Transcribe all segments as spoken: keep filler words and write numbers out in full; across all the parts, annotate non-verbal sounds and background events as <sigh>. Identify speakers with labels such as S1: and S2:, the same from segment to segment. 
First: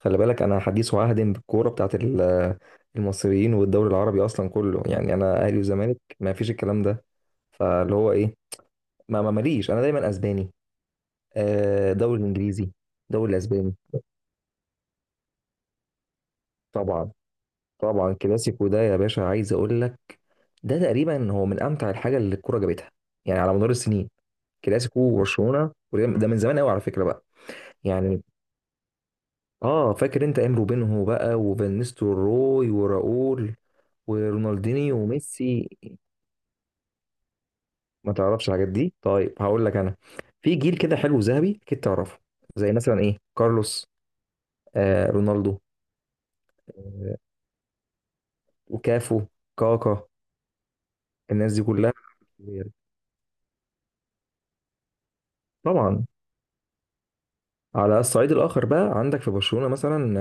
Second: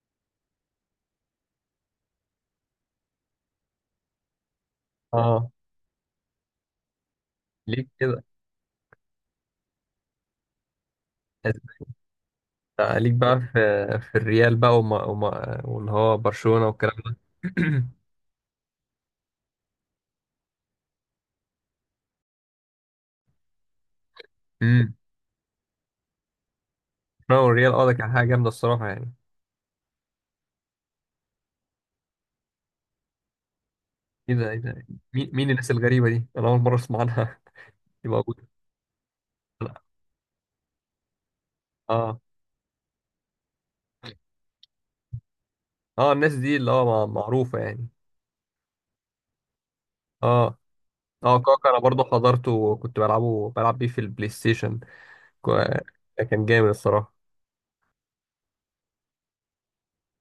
S1: خلي بالك انا حديث وعهد بالكوره بتاعت ال- المصريين والدوري العربي اصلا كله. يعني انا
S2: اه،
S1: اهلي وزمالك ما فيش الكلام ده.
S2: ليك
S1: فاللي هو
S2: كده.
S1: ايه؟ ما ما ماليش، انا دايما اسباني. آه، دوري الانجليزي،
S2: ليك
S1: دوري
S2: بقى في
S1: الاسباني.
S2: في الريال بقى وما وما واللي هو برشلونة والكلام
S1: طبعا.
S2: ده. <clears throat>
S1: طبعا كلاسيكو ده يا باشا، عايز اقول لك ده تقريبا هو من امتع الحاجه اللي الكوره جابتها، يعني على مدار السنين.
S2: امم
S1: كلاسيكو وبرشلونه وريال- ده من زمان قوي على فكره بقى.
S2: برشلونة والريال، اه، ده كان
S1: يعني
S2: حاجة جامدة الصراحة يعني.
S1: اه فاكر انت ايام روبينهو بقى، وفانيستو روي وراؤول
S2: ايه ده ايه ده.
S1: ورونالدينيو
S2: مين مين
S1: وميسي.
S2: الناس الغريبة دي؟ أنا أول مرة أسمع عنها. <laughs> دي
S1: ما
S2: موجودة؟
S1: تعرفش الحاجات دي؟ طيب هقول
S2: لا.
S1: لك انا، في جيل كده حلو ذهبي اكيد تعرفه.
S2: اه.
S1: زي مثلا ايه، كارلوس، آه رونالدو،
S2: اه، الناس دي اللي هو مع-
S1: آه
S2: معروفة يعني.
S1: وكافو، كاكا،
S2: اه. اه،
S1: الناس دي
S2: كاكا أنا
S1: كلها.
S2: برضه حضرته وكنت بلعبه بلعب بيه في البلاي ستيشن. كو-
S1: طبعا.
S2: كان جامد الصراحة.
S1: على الصعيد الاخر بقى عندك في برشلونة مثلا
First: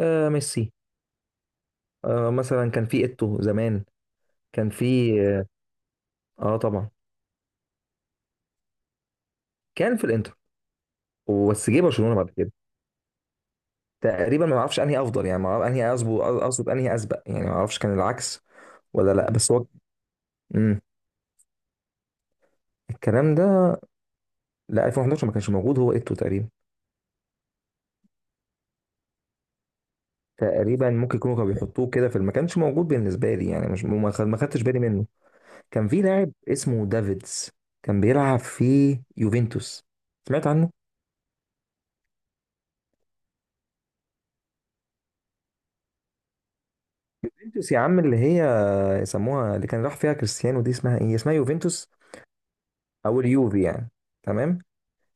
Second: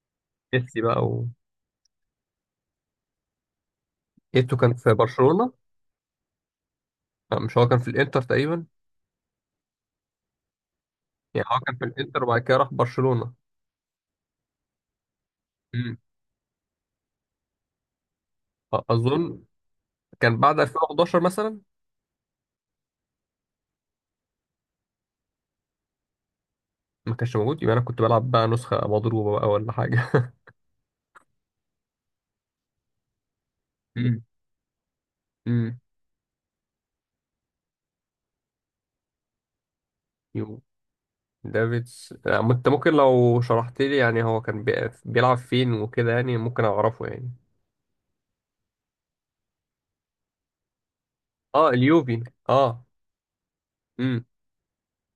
S1: آه ميسي.
S2: ميسي بقى و...
S1: آه مثلا كان في ايتو زمان.
S2: ايتو
S1: كان
S2: كان
S1: في،
S2: في
S1: اه،
S2: برشلونة.
S1: آه طبعا.
S2: آه، مش هو كان في الانتر تقريبا؟
S1: كان في الانتر،
S2: يعني هو
S1: بس
S2: كان
S1: جه
S2: في
S1: برشلونة
S2: الانتر
S1: بعد
S2: وبعد
S1: كده.
S2: كده راح برشلونة.
S1: تقريبا ما اعرفش انهي افضل، يعني ما اعرف انهي اظبط، اقصد انهي اسبق، يعني ما اعرفش كان العكس ولا لا.
S2: اظن
S1: بس هو،
S2: كان بعد
S1: امم،
S2: ألفين وحداشر مثلا.
S1: الكلام ده، لا ألفين وحداشر ما كانش موجود، هو ايتو تقريبا.
S2: ما كانش موجود؟ يبقى انا كنت بلعب بقى نسخه مضروبه بقى ولا حاجه.
S1: تقريبا ممكن يكونوا كانوا بيحطوه كده في الم- ما كانش موجود بالنسبه لي يعني. مش
S2: <laughs>
S1: ما
S2: امم
S1: خد- ما خدتش بالي منه.
S2: امم
S1: كان في لاعب اسمه دافيدز، كان بيلعب في يوفنتوس. سمعت
S2: يو،
S1: عنه؟
S2: دافيدز، آه، انت ممكن لو شرحت لي يعني هو كان بي- بيلعب فين وكده يعني ممكن اعرفه يعني.
S1: يوفنتوس يا عم اللي هي يسموها، اللي كان راح فيها كريستيانو، دي اسمها ايه، اسمها
S2: اه،
S1: يوفنتوس
S2: اليوفي، اه.
S1: او اليوفي يعني.
S2: امم.
S1: تمام.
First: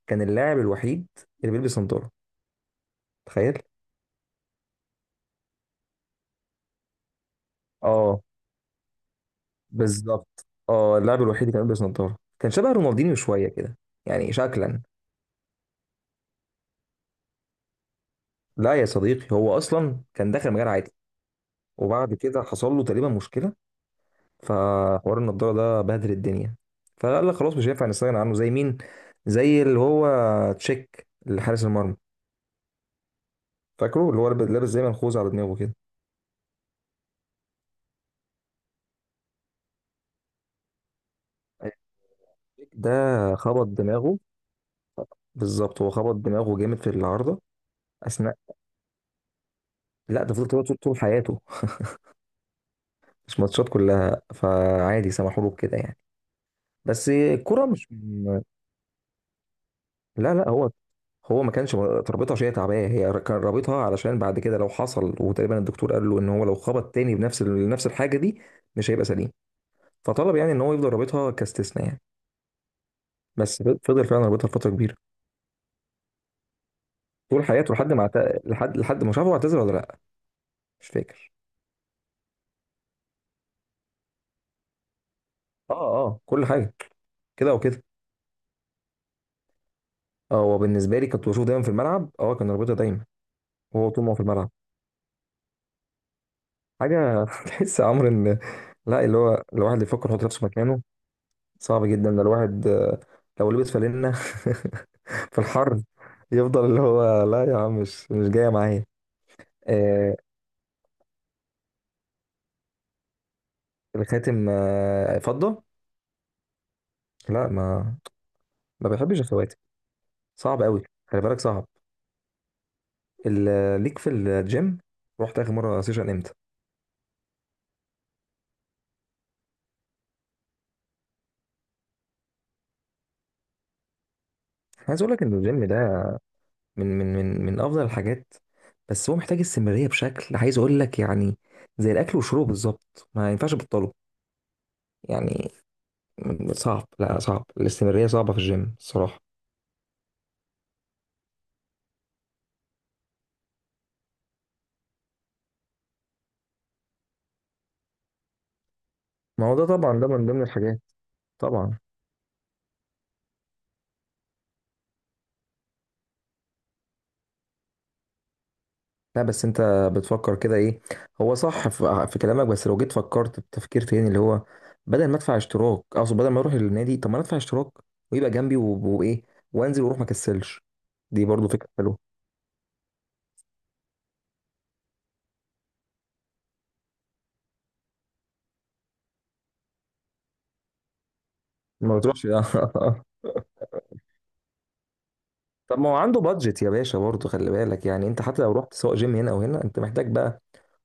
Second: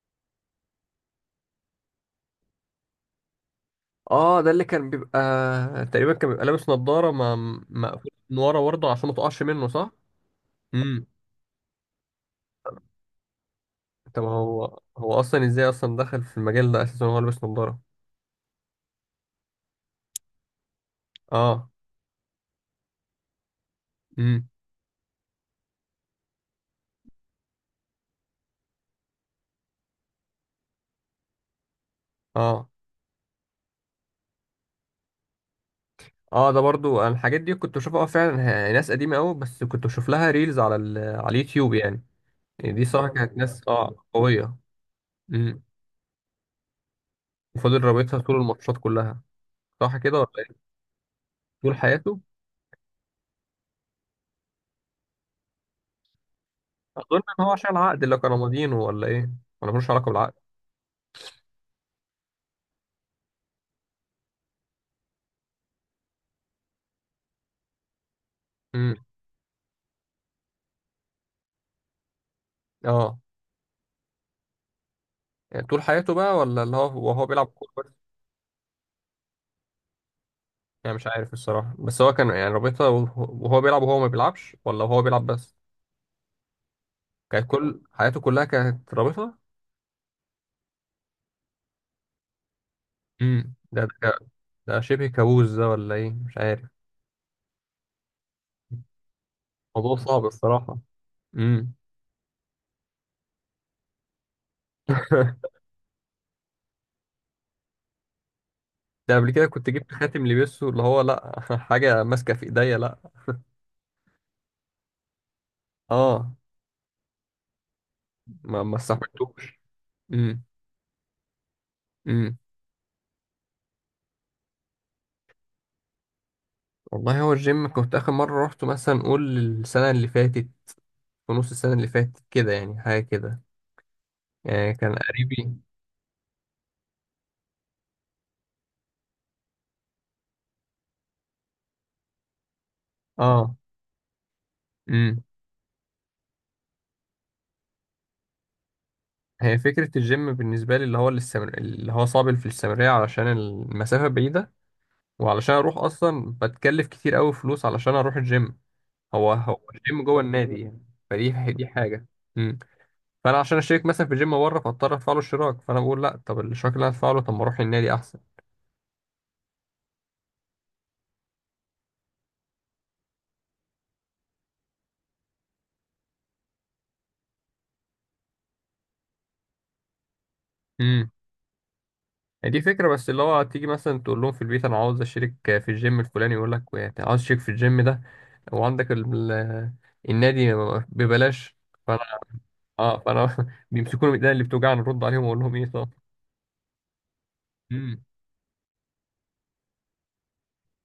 S1: كان اللاعب الوحيد اللي بيلبس نظاره، تخيل.
S2: اه، ده اللي كان بيبقى تقريبا كان بيبقى لابس نظاره، ما مقفول
S1: اه
S2: من ورا برضه عشان ما تقعش منه، صح؟
S1: بالظبط، اه
S2: امم.
S1: اللاعب الوحيد اللي كان بيلبس نظاره، كان شبه رونالدينيو شويه كده،
S2: طب
S1: يعني
S2: هو
S1: شكلا.
S2: هو اصلا ازاي اصلا دخل في المجال ده اساسا وهو لابس نظاره؟
S1: لا يا صديقي، هو اصلا كان داخل مجال عادي،
S2: اه.
S1: وبعد كده حصل له تقريبا مشكله.
S2: امم.
S1: فحوار النضاره ده بهدل الدنيا. فقال لك خلاص مش هينفع نستغنى عنه، زي مين، زي اللي هو تشيك اللي حارس المرمى.
S2: اه.
S1: فاكره اللي هو لاب- لابس زي منخوذ على دماغه كده،
S2: اه، ده برضو أنا الحاجات دي كنت بشوفها، اه فعلا. ه- ناس قديمة قوي، بس كنت بشوف لها ريلز على ال... على اليوتيوب يعني.
S1: تشيك
S2: يعني دي
S1: ده.
S2: صراحة كانت ناس
S1: خبط
S2: اه
S1: دماغه،
S2: قوية. امم.
S1: بالظبط. هو خبط دماغه جامد في العارضه
S2: وفضل رابطها طول
S1: اثناء.
S2: الماتشات كلها، صح كده
S1: لا
S2: ولا
S1: ده فضل كده
S2: ايه؟
S1: طول طول حياته
S2: طول
S1: <laughs>
S2: حياته.
S1: مش ماتشات كلها، فعادي سمحوا له بكده يعني. بس
S2: اظن ان هو
S1: الكرة
S2: عشان
S1: مش
S2: العقد اللي كان
S1: من...
S2: ماضيينه، ولا ايه؟ ولا ملوش علاقة بالعقد؟
S1: لا لا، هو هو ما كانش رابطها عشان هي تعبانه، هي كان رابطها علشان بعد كده لو حصل، وتقريبا الدكتور قال له ان هو لو خبط تاني بنفس ال- نفس الحاجه دي مش
S2: امم.
S1: هيبقى سليم. فطلب يعني ان هو يفضل رابطها كاستثناء يعني.
S2: اه.
S1: بس فضل فعلا رابطها لفتره كبيره.
S2: يعني طول حياته بقى ولا اللي هو وهو
S1: طول
S2: بيلعب كورة
S1: حياته
S2: بس؟
S1: لحد ما اعت- لحد لحد ما شافه اعتذر ولا لا، مش
S2: يعني مش عارف
S1: فاكر.
S2: الصراحة، بس هو كان يعني رابطها وهو وهو بيلعب وهو ما بيلعبش، ولا وهو بيلعب بس؟
S1: اه. اه كل حاجه.
S2: كانت
S1: كده او
S2: كل
S1: كده.
S2: حياته كلها كانت رابطها.
S1: اه هو بالنسبه لي كنت بشوفه دايما في الملعب، اه كان رابطها دايما،
S2: امم. ده
S1: وهو طول
S2: ده
S1: ما هو في الملعب.
S2: ده شبه كابوس ده، ولا ايه؟ مش عارف.
S1: حاجه <laughs> تحس يا عمرو ان، لا اللي هو الواحد اللي
S2: موضوع
S1: يفكر يحط
S2: صعب
S1: نفسه
S2: الصراحة.
S1: مكانه
S2: امم.
S1: صعب جدا. ده الواحد آه، لو لبس فالينا <laughs> في
S2: <laughs>
S1: الحر يفضل اللي هو لا يا عم، مش مش جايه معايا.
S2: ده قبل كده كنت جبت
S1: آه
S2: خاتم لبسه، اللي هو لا، <laughs> حاجة ماسكة في ايديا، لا.
S1: الخاتم، آه فضه.
S2: اه،
S1: لا، ما
S2: ما ما
S1: ما بحبش الخواتم.
S2: استحملتوش. امم.
S1: صعب قوي خلي بالك، صعب.
S2: امم.
S1: ال- ليك في الجيم، رحت اخر مره سيشن امتى؟
S2: والله هو الجيم كنت اخر مرة روحته مثلا نقول السنة اللي فاتت ونص، السنة اللي فاتت كده يعني، حاجة كده. يعني كان
S1: عايز اقول لك ان
S2: قريبي.
S1: الجيم ده من من من من افضل الحاجات، بس هو محتاج استمراريه بشكل، عايز اقول لك يعني زي الاكل والشرب بالظبط، ما ينفعش
S2: اه.
S1: تبطله
S2: امم.
S1: يعني. صعب، لا صعب، الاستمراريه صعبه في الجيم الصراحه.
S2: هي فكرة الجيم بالنسبة لي اللي هو الاستمر... اللي هو صعب في الاستمرارية علشان المسافة بعيدة، وعلشان اروح اصلا بتكلف كتير قوي فلوس علشان اروح الجيم. هو
S1: ما هو
S2: هو
S1: ده طبعا
S2: الجيم
S1: ده
S2: جوه
S1: من ضمن
S2: النادي
S1: الحاجات.
S2: يعني. فدي، دي
S1: طبعا.
S2: حاجه. امم. فانا عشان اشترك مثلا في جيم بره فاضطر ادفع له اشتراك، فانا بقول لا، طب الاشتراك اللي أنا هدفع له، طب ما اروح النادي احسن.
S1: لا بس انت بتفكر كده ايه، هو صح في, في كلامك، بس لو جيت فكرت بتفكير تاني اللي هو بدل ما ادفع اشتراك، اقصد بدل ما اروح النادي، طب ما انا ادفع اشتراك ويبقى جنبي و- وايه، وانزل واروح ما اكسلش.
S2: امم.
S1: دي برضو فكره حلوه.
S2: دي فكره، بس اللي هو تيجي مثلا تقول لهم في البيت انا عاوز اشترك في الجيم الفلاني، يقول لك يعني عاوز اشترك في الجيم ده وعندك ال... ال- النادي ببلاش. فانا،
S1: ما تروحش
S2: اه،
S1: <laughs>
S2: فانا <laughs> بيمسكوني من ايدينا اللي بتوجعني نرد عليهم واقول لهم ايه
S1: طب
S2: طب.
S1: ما هو عنده بادجت يا باشا، برضو خلي بالك
S2: امم.
S1: يعني، انت حتى لو رحت، سواء جيم هنا او هنا، انت محتاج بقى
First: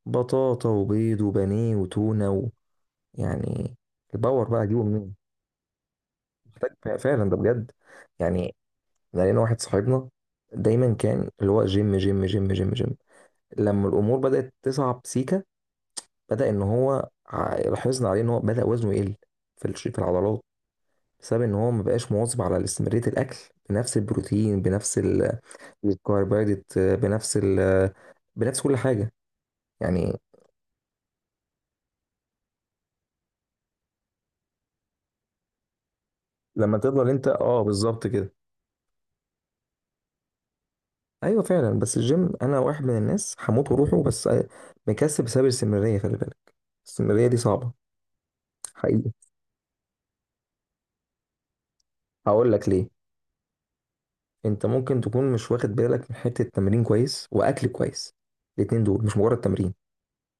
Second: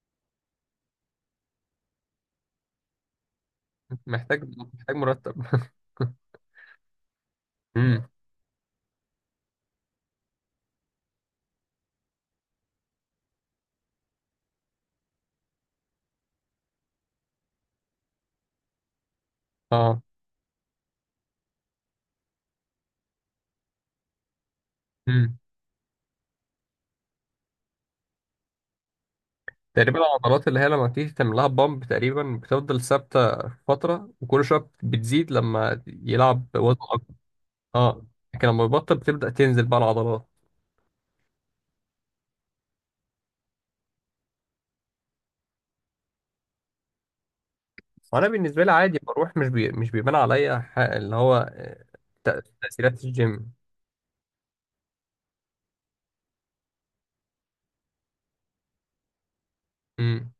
S1: بطاطا وبيض وبانيه وتونه و... يعني
S2: محتاج
S1: الباور بقى اجيبه
S2: محتاج
S1: منين؟
S2: مرتب. <laughs>
S1: محتاج فعلا ده بجد
S2: امم.
S1: يعني. لقينا واحد صاحبنا دايما كان اللي هو جيم جيم جيم جيم جيم، لما الامور بدات تصعب سيكا، بدا ان هو ع- لاحظنا عليه ان هو بدا وزنه يقل في الش- في العضلات، بسبب ان هو ما بقاش مواظب على استمراريه الاكل، بنفس البروتين، بنفس
S2: اه،
S1: ال- الكربوهيدرات، بنفس ال، بنفس كل حاجه
S2: تقريبا
S1: يعني.
S2: العضلات اللي هي لما تيجي تعمل لها بامب تقريبا بتفضل ثابته فتره، وكل شويه بتزيد لما يلعب وزن
S1: لما تفضل
S2: اكبر.
S1: انت، اه
S2: اه،
S1: بالظبط كده.
S2: لكن لما يبطل بتبدا تنزل بقى العضلات.
S1: ايوه فعلا. بس الجيم انا واحد من الناس هموت وروحه، بس مكسب بسبب الاستمراريه، خلي بالك الاستمراريه دي صعبه.
S2: وانا بالنسبه لي عادي
S1: حقيقي؟
S2: بروح، مش بي... مش بيبان عليا، ح- اللي هو آه، تأ-
S1: هقول لك ليه.
S2: تاثيرات الجيم.
S1: انت ممكن تكون مش واخد بالك من حتة تمرين كويس واكل كويس. الاتنين دول مش مجرد تمرين
S2: امم.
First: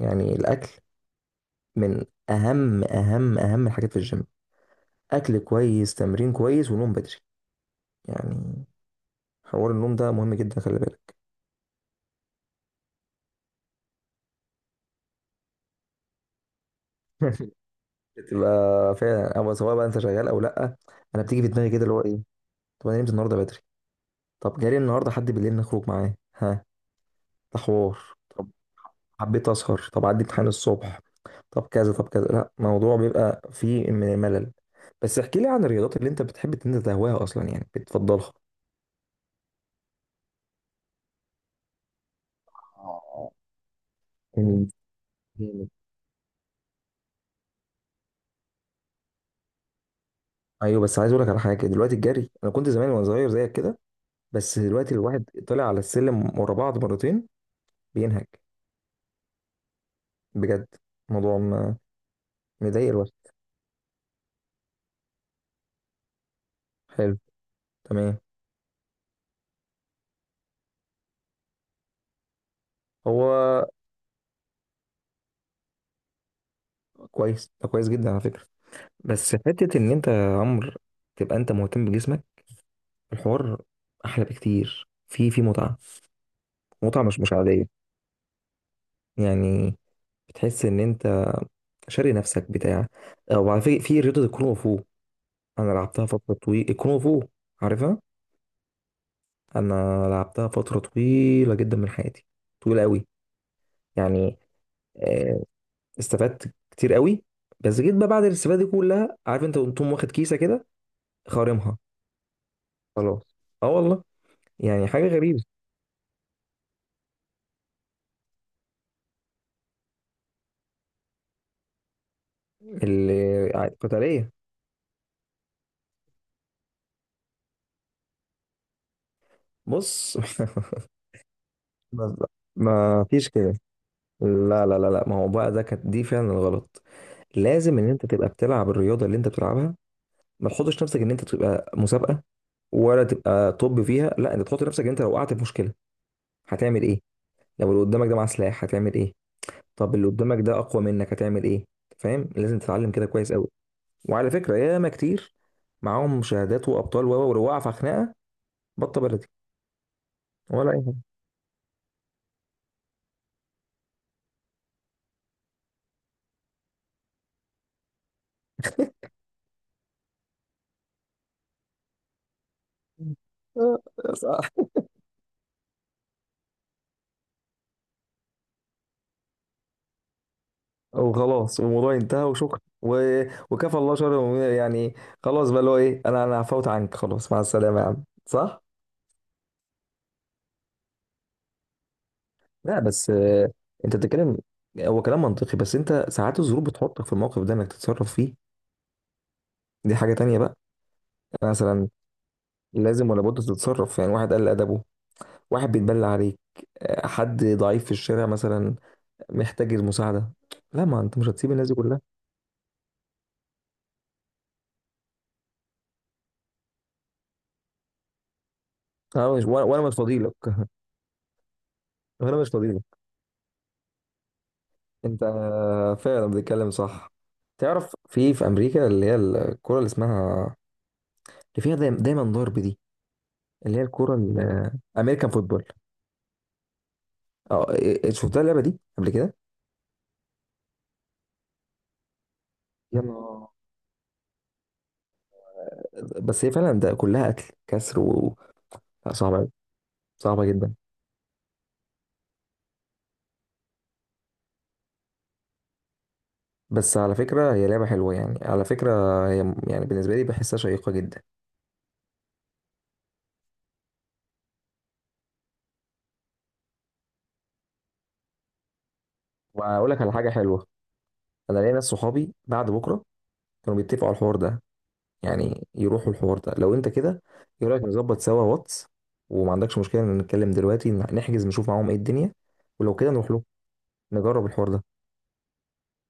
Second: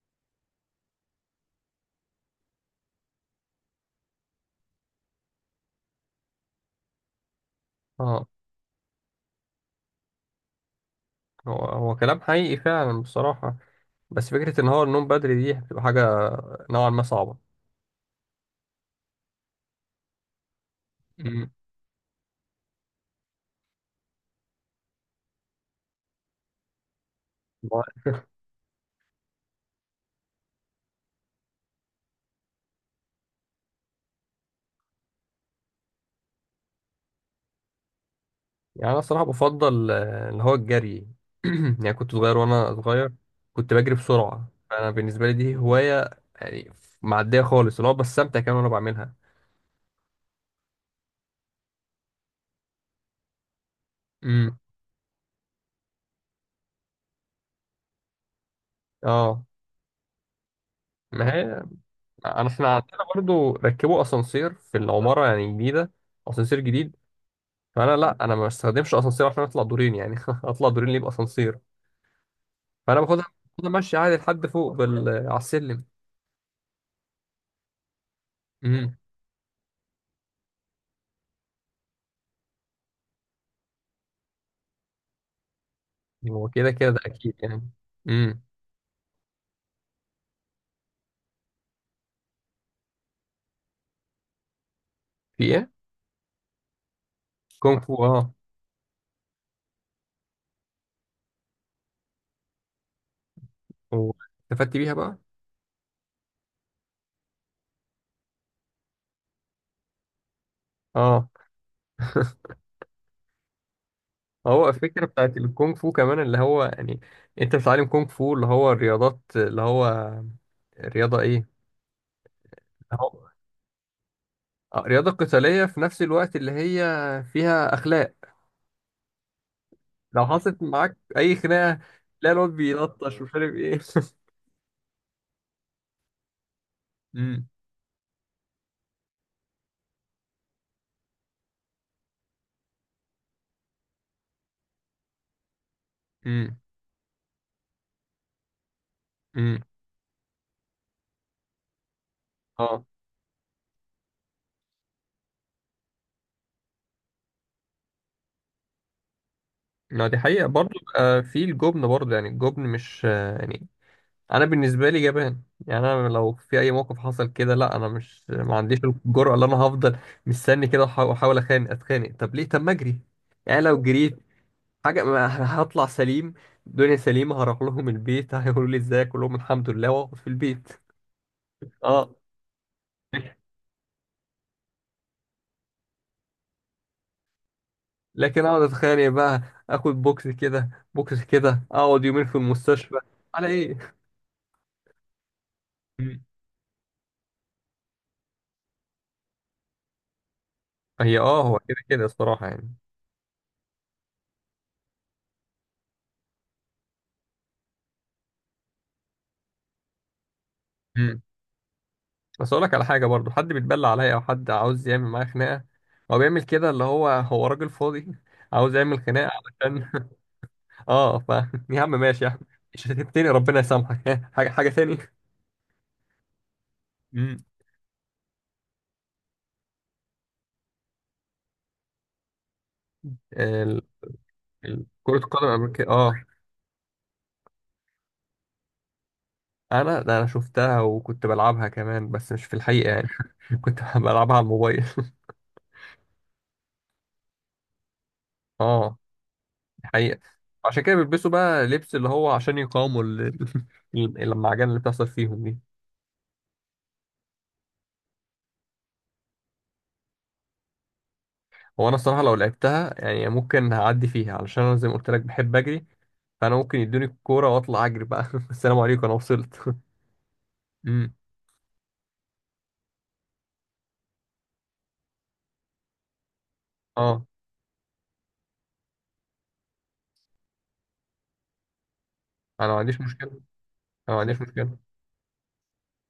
S1: يعني. الاكل من اهم اهم اهم الحاجات في الجيم. اكل كويس، تمرين كويس، ونوم بدري
S2: اه،
S1: يعني. حوار النوم ده مهم جدا، خلي بالك.
S2: هو هو كلام حقيقي فعلا بصراحه، بس فكره ان هو النوم بدري دي بتبقى حاجه نوعا ما صعبه.
S1: <laughs> بتبقى فعلا، او سواء بقى انت شغال او لا. انا بتيجي في
S2: امم.
S1: دماغي كده اللي هو ايه، طب انا نمت النهارده بدري، طب جالي النهارده حد بالليل نخرج معاه، ها ده حوار، حبيت اسهر، طب عندي امتحان الصبح، طب كذا طب كذا. لا، موضوع بيبقى فيه من ملل. بس احكي لي عن الرياضات اللي انت بتحب ان انت تهواها اصلا يعني بتفضلها.
S2: يعني انا الصراحه بفضل آه، اللي هو الجري. <clears throat> يعني كنت صغير وانا صغير
S1: آه،
S2: كنت بجري بسرعه،
S1: مم.
S2: فانا بالنسبه لي دي
S1: جامد.
S2: هوايه يعني. معديه خالص، اللي هو بستمتع كمان وانا بعملها.
S1: ايوه بس عايز اقول لك على حاجه. دلوقتي الجري، انا كنت زمان وانا صغير زيك كده،
S2: امم.
S1: بس دلوقتي الواحد طلع على السلم ورا بعض مرتين بينهج،
S2: اه،
S1: بجد.
S2: ما
S1: الموضوع
S2: هي،
S1: م-
S2: انا احنا
S1: مضايق
S2: عندنا
S1: الواحد.
S2: برضو ركبوا اسانسير في العماره يعني جديده، اسانسير جديد.
S1: حلو.
S2: فانا لا،
S1: تمام.
S2: انا ما بستخدمش اسانسير عشان اطلع دورين يعني. <laughs> اطلع دورين ليه باسانسير؟ فانا باخدها، باخدها
S1: هو
S2: ماشي عادي لحد فوق بال... على السلم.
S1: كويس ده، كويس جدا على فكره.
S2: امم.
S1: بس حته ان انت يا عمرو تبقى انت مهتم بجسمك، الحوار احلى بكتير، في في متعه.
S2: هو كده كده ده
S1: متعه مش مش
S2: اكيد
S1: عاديه
S2: يعني. امم.
S1: يعني. بتحس ان انت شاري نفسك بتاع. او على فكره، في رياضه الكونغ فو،
S2: في ايه؟
S1: انا لعبتها فتره طويله، الكونغ فو،
S2: كونغ فو،
S1: عارفها؟
S2: اه.
S1: انا لعبتها فتره طويله جدا من حياتي، طويله قوي. يعني
S2: واستفدت بيها بقى؟
S1: آه، استفدت كتير قوي. بس جيت بقى بعد الاستفاده دي كلها، عارف انت قمت واخد كيسه كده،
S2: اه.
S1: خارمها،
S2: <laughs>
S1: خلاص. اه والله.
S2: هو
S1: يعني
S2: الفكرة
S1: حاجه
S2: بتاعت
S1: غريبه.
S2: الكونغ فو كمان اللي هو يعني انت بتتعلم كونغ فو اللي هو الرياضات اللي هو رياضة ايه؟ اللي هو
S1: ال- قتاليه.
S2: آه، رياضة قتالية في نفس الوقت اللي هي فيها اخلاق.
S1: بص
S2: لو حصلت معاك اي خناقة،
S1: <laughs> ما
S2: لا الواد بيلطش
S1: ما
S2: بالظبط
S1: فيش
S2: ومش
S1: كده.
S2: عارف ايه. <laughs>
S1: لا لا لا لا، ما هو بقى ده كانت دي فعلا الغلط.
S2: امم
S1: لازم ان انت تبقى بتلعب الرياضه اللي انت بتلعبها، ما تحطش نفسك ان انت تبقى مسابقه، ولا تبقى طب فيها. لا انت تحط نفسك ان انت لو وقعت في مشكله
S2: امم
S1: هتعمل ايه؟ لو اللي قدامك ده معاه سلاح هتعمل ايه؟
S2: امم
S1: طب اللي قدامك ده اقوى منك هتعمل ايه؟ فاهم؟ لازم
S2: اه،
S1: تتعلم كده كويس قوي. وعلى فكره ياما كتير معاهم شهادات وابطال، و و- ولو وقع في خناقه بطه بلدي،
S2: ما دي حقيقة
S1: ولا
S2: برضه،
S1: اي
S2: آه، في الجبن برضه يعني، الجبن مش آه، يعني انا بالنسبه لي جبان يعني. انا لو في اي موقف حصل كده، لا انا مش، ما عنديش الجرأه اللي انا هفضل مستني كده وأحا- واحاول اتخانق، اتخانق طب ليه؟ طب ما اجري يعني. لو جريت
S1: حاجه.
S2: حاجه، ما أنا هطلع سليم، الدنيا سليمه، هروح لهم البيت. <laughs> هيقولوا لي ازيك، اقول لهم الحمد لله، واقعد في البيت.
S1: وخلاص والموضوع
S2: اه،
S1: انتهى وشكرا و... وكفى الله شر المؤمنين يعني. خلاص بقى اللي هو ايه، انا انا عفوت عنك، خلاص مع السلامه يا عم،
S2: لكن اقعد
S1: صح؟
S2: اتخانق بقى، اخد بوكس كده، بوكس كده، اقعد يومين في
S1: لا
S2: المستشفى
S1: بس
S2: على
S1: آه،
S2: ايه؟
S1: انت بتتكلم، هو كلام منطقي، بس انت
S2: مم.
S1: ساعات الظروف بتحطك في الموقف ده انك تتصرف فيه. دي حاجة تانية بقى.
S2: هي اه، هو كده
S1: مثلا
S2: كده الصراحه يعني.
S1: لازم ولا بد تتصرف، يعني واحد قل ادبه، واحد بيتبلى عليك، آه، حد ضعيف في الشارع مثلا محتاج المساعدة، لا ما انت مش هتسيب الناس دي كلها.
S2: بس اقول لك على حاجه برضو، حد بيتبلى عليا او حد عاوز يعمل معايا خناقه، هو بيعمل كده اللي هو هو راجل فاضي عاوز يعمل خناقه
S1: انا مش وانا
S2: علشان
S1: مش فاضيلك <laughs>
S2: <laughs> اه، ف، يا عم ماشي يا عم.
S1: وانا مش فاضيلك.
S2: مش هتبتني، ربنا يسامحك. <laughs> حاجه حاجه تاني.
S1: انت فعلا بتتكلم صح.
S2: امم.
S1: تعرف في في امريكا اللي هي الكرة اللي اسمها، اللي فيها دايما دايما ضرب دي، اللي هي
S2: ال...
S1: الكرة
S2: ال... كره
S1: الامريكان
S2: القدم
S1: فوتبول.
S2: الامريكيه، اه.
S1: اه إيه- شفتها اللعبة دي قبل كده؟
S2: انا ده انا شفتها وكنت بلعبها كمان، بس مش في الحقيقه
S1: يا
S2: يعني.
S1: نهار.
S2: <laughs> كنت بلعبها على الموبايل. <laughs>
S1: بس هي فعلا ده كلها قتل كسر و...
S2: اه.
S1: لا، صعبة أوي،
S2: دي حقيقه.
S1: صعبة جدا.
S2: عشان كده بيلبسوا بقى لبس اللي هو عشان يقاوموا ال- <laughs> ال- اللمعجان اللي بتحصل فيهم دي.
S1: بس على فكرة هي لعبة حلوة يعني، على فكرة هي، يعني بالنسبة لي بحسها شيقة جدا.
S2: هو انا الصراحه لو لعبتها يعني ممكن هعدي فيها، علشان انا زي ما قلت لك بحب اجري. فانا ممكن يدوني الكوره واطلع اجري بقى. <laughs> السلام عليكم انا وصلت.
S1: وأقول لك
S2: <laughs>
S1: على حاجة حلوة.
S2: امم.
S1: أنا ليا ناس صحابي بعد بكرة كانوا بيتفقوا على الحوار ده، يعني يروحوا الحوار ده، لو انت كده،
S2: اه،
S1: ايه رايك نظبط سوا واتس، وما عندكش مشكله ان نتكلم دلوقتي نحجز نشوف معاهم ايه الدنيا.
S2: انا ما
S1: ولو
S2: عنديش
S1: كده
S2: مشكله.
S1: نروح له،
S2: انا ما عنديش
S1: نجرب الحوار
S2: مشكله.
S1: ده.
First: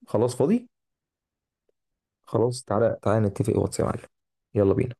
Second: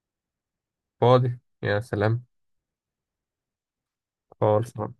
S1: خلاص فاضي.
S2: فاضي يا سلام.
S1: خلاص تعالى تعالى نتفق واتس يا معلم. يلا
S2: خالص.
S1: بينا.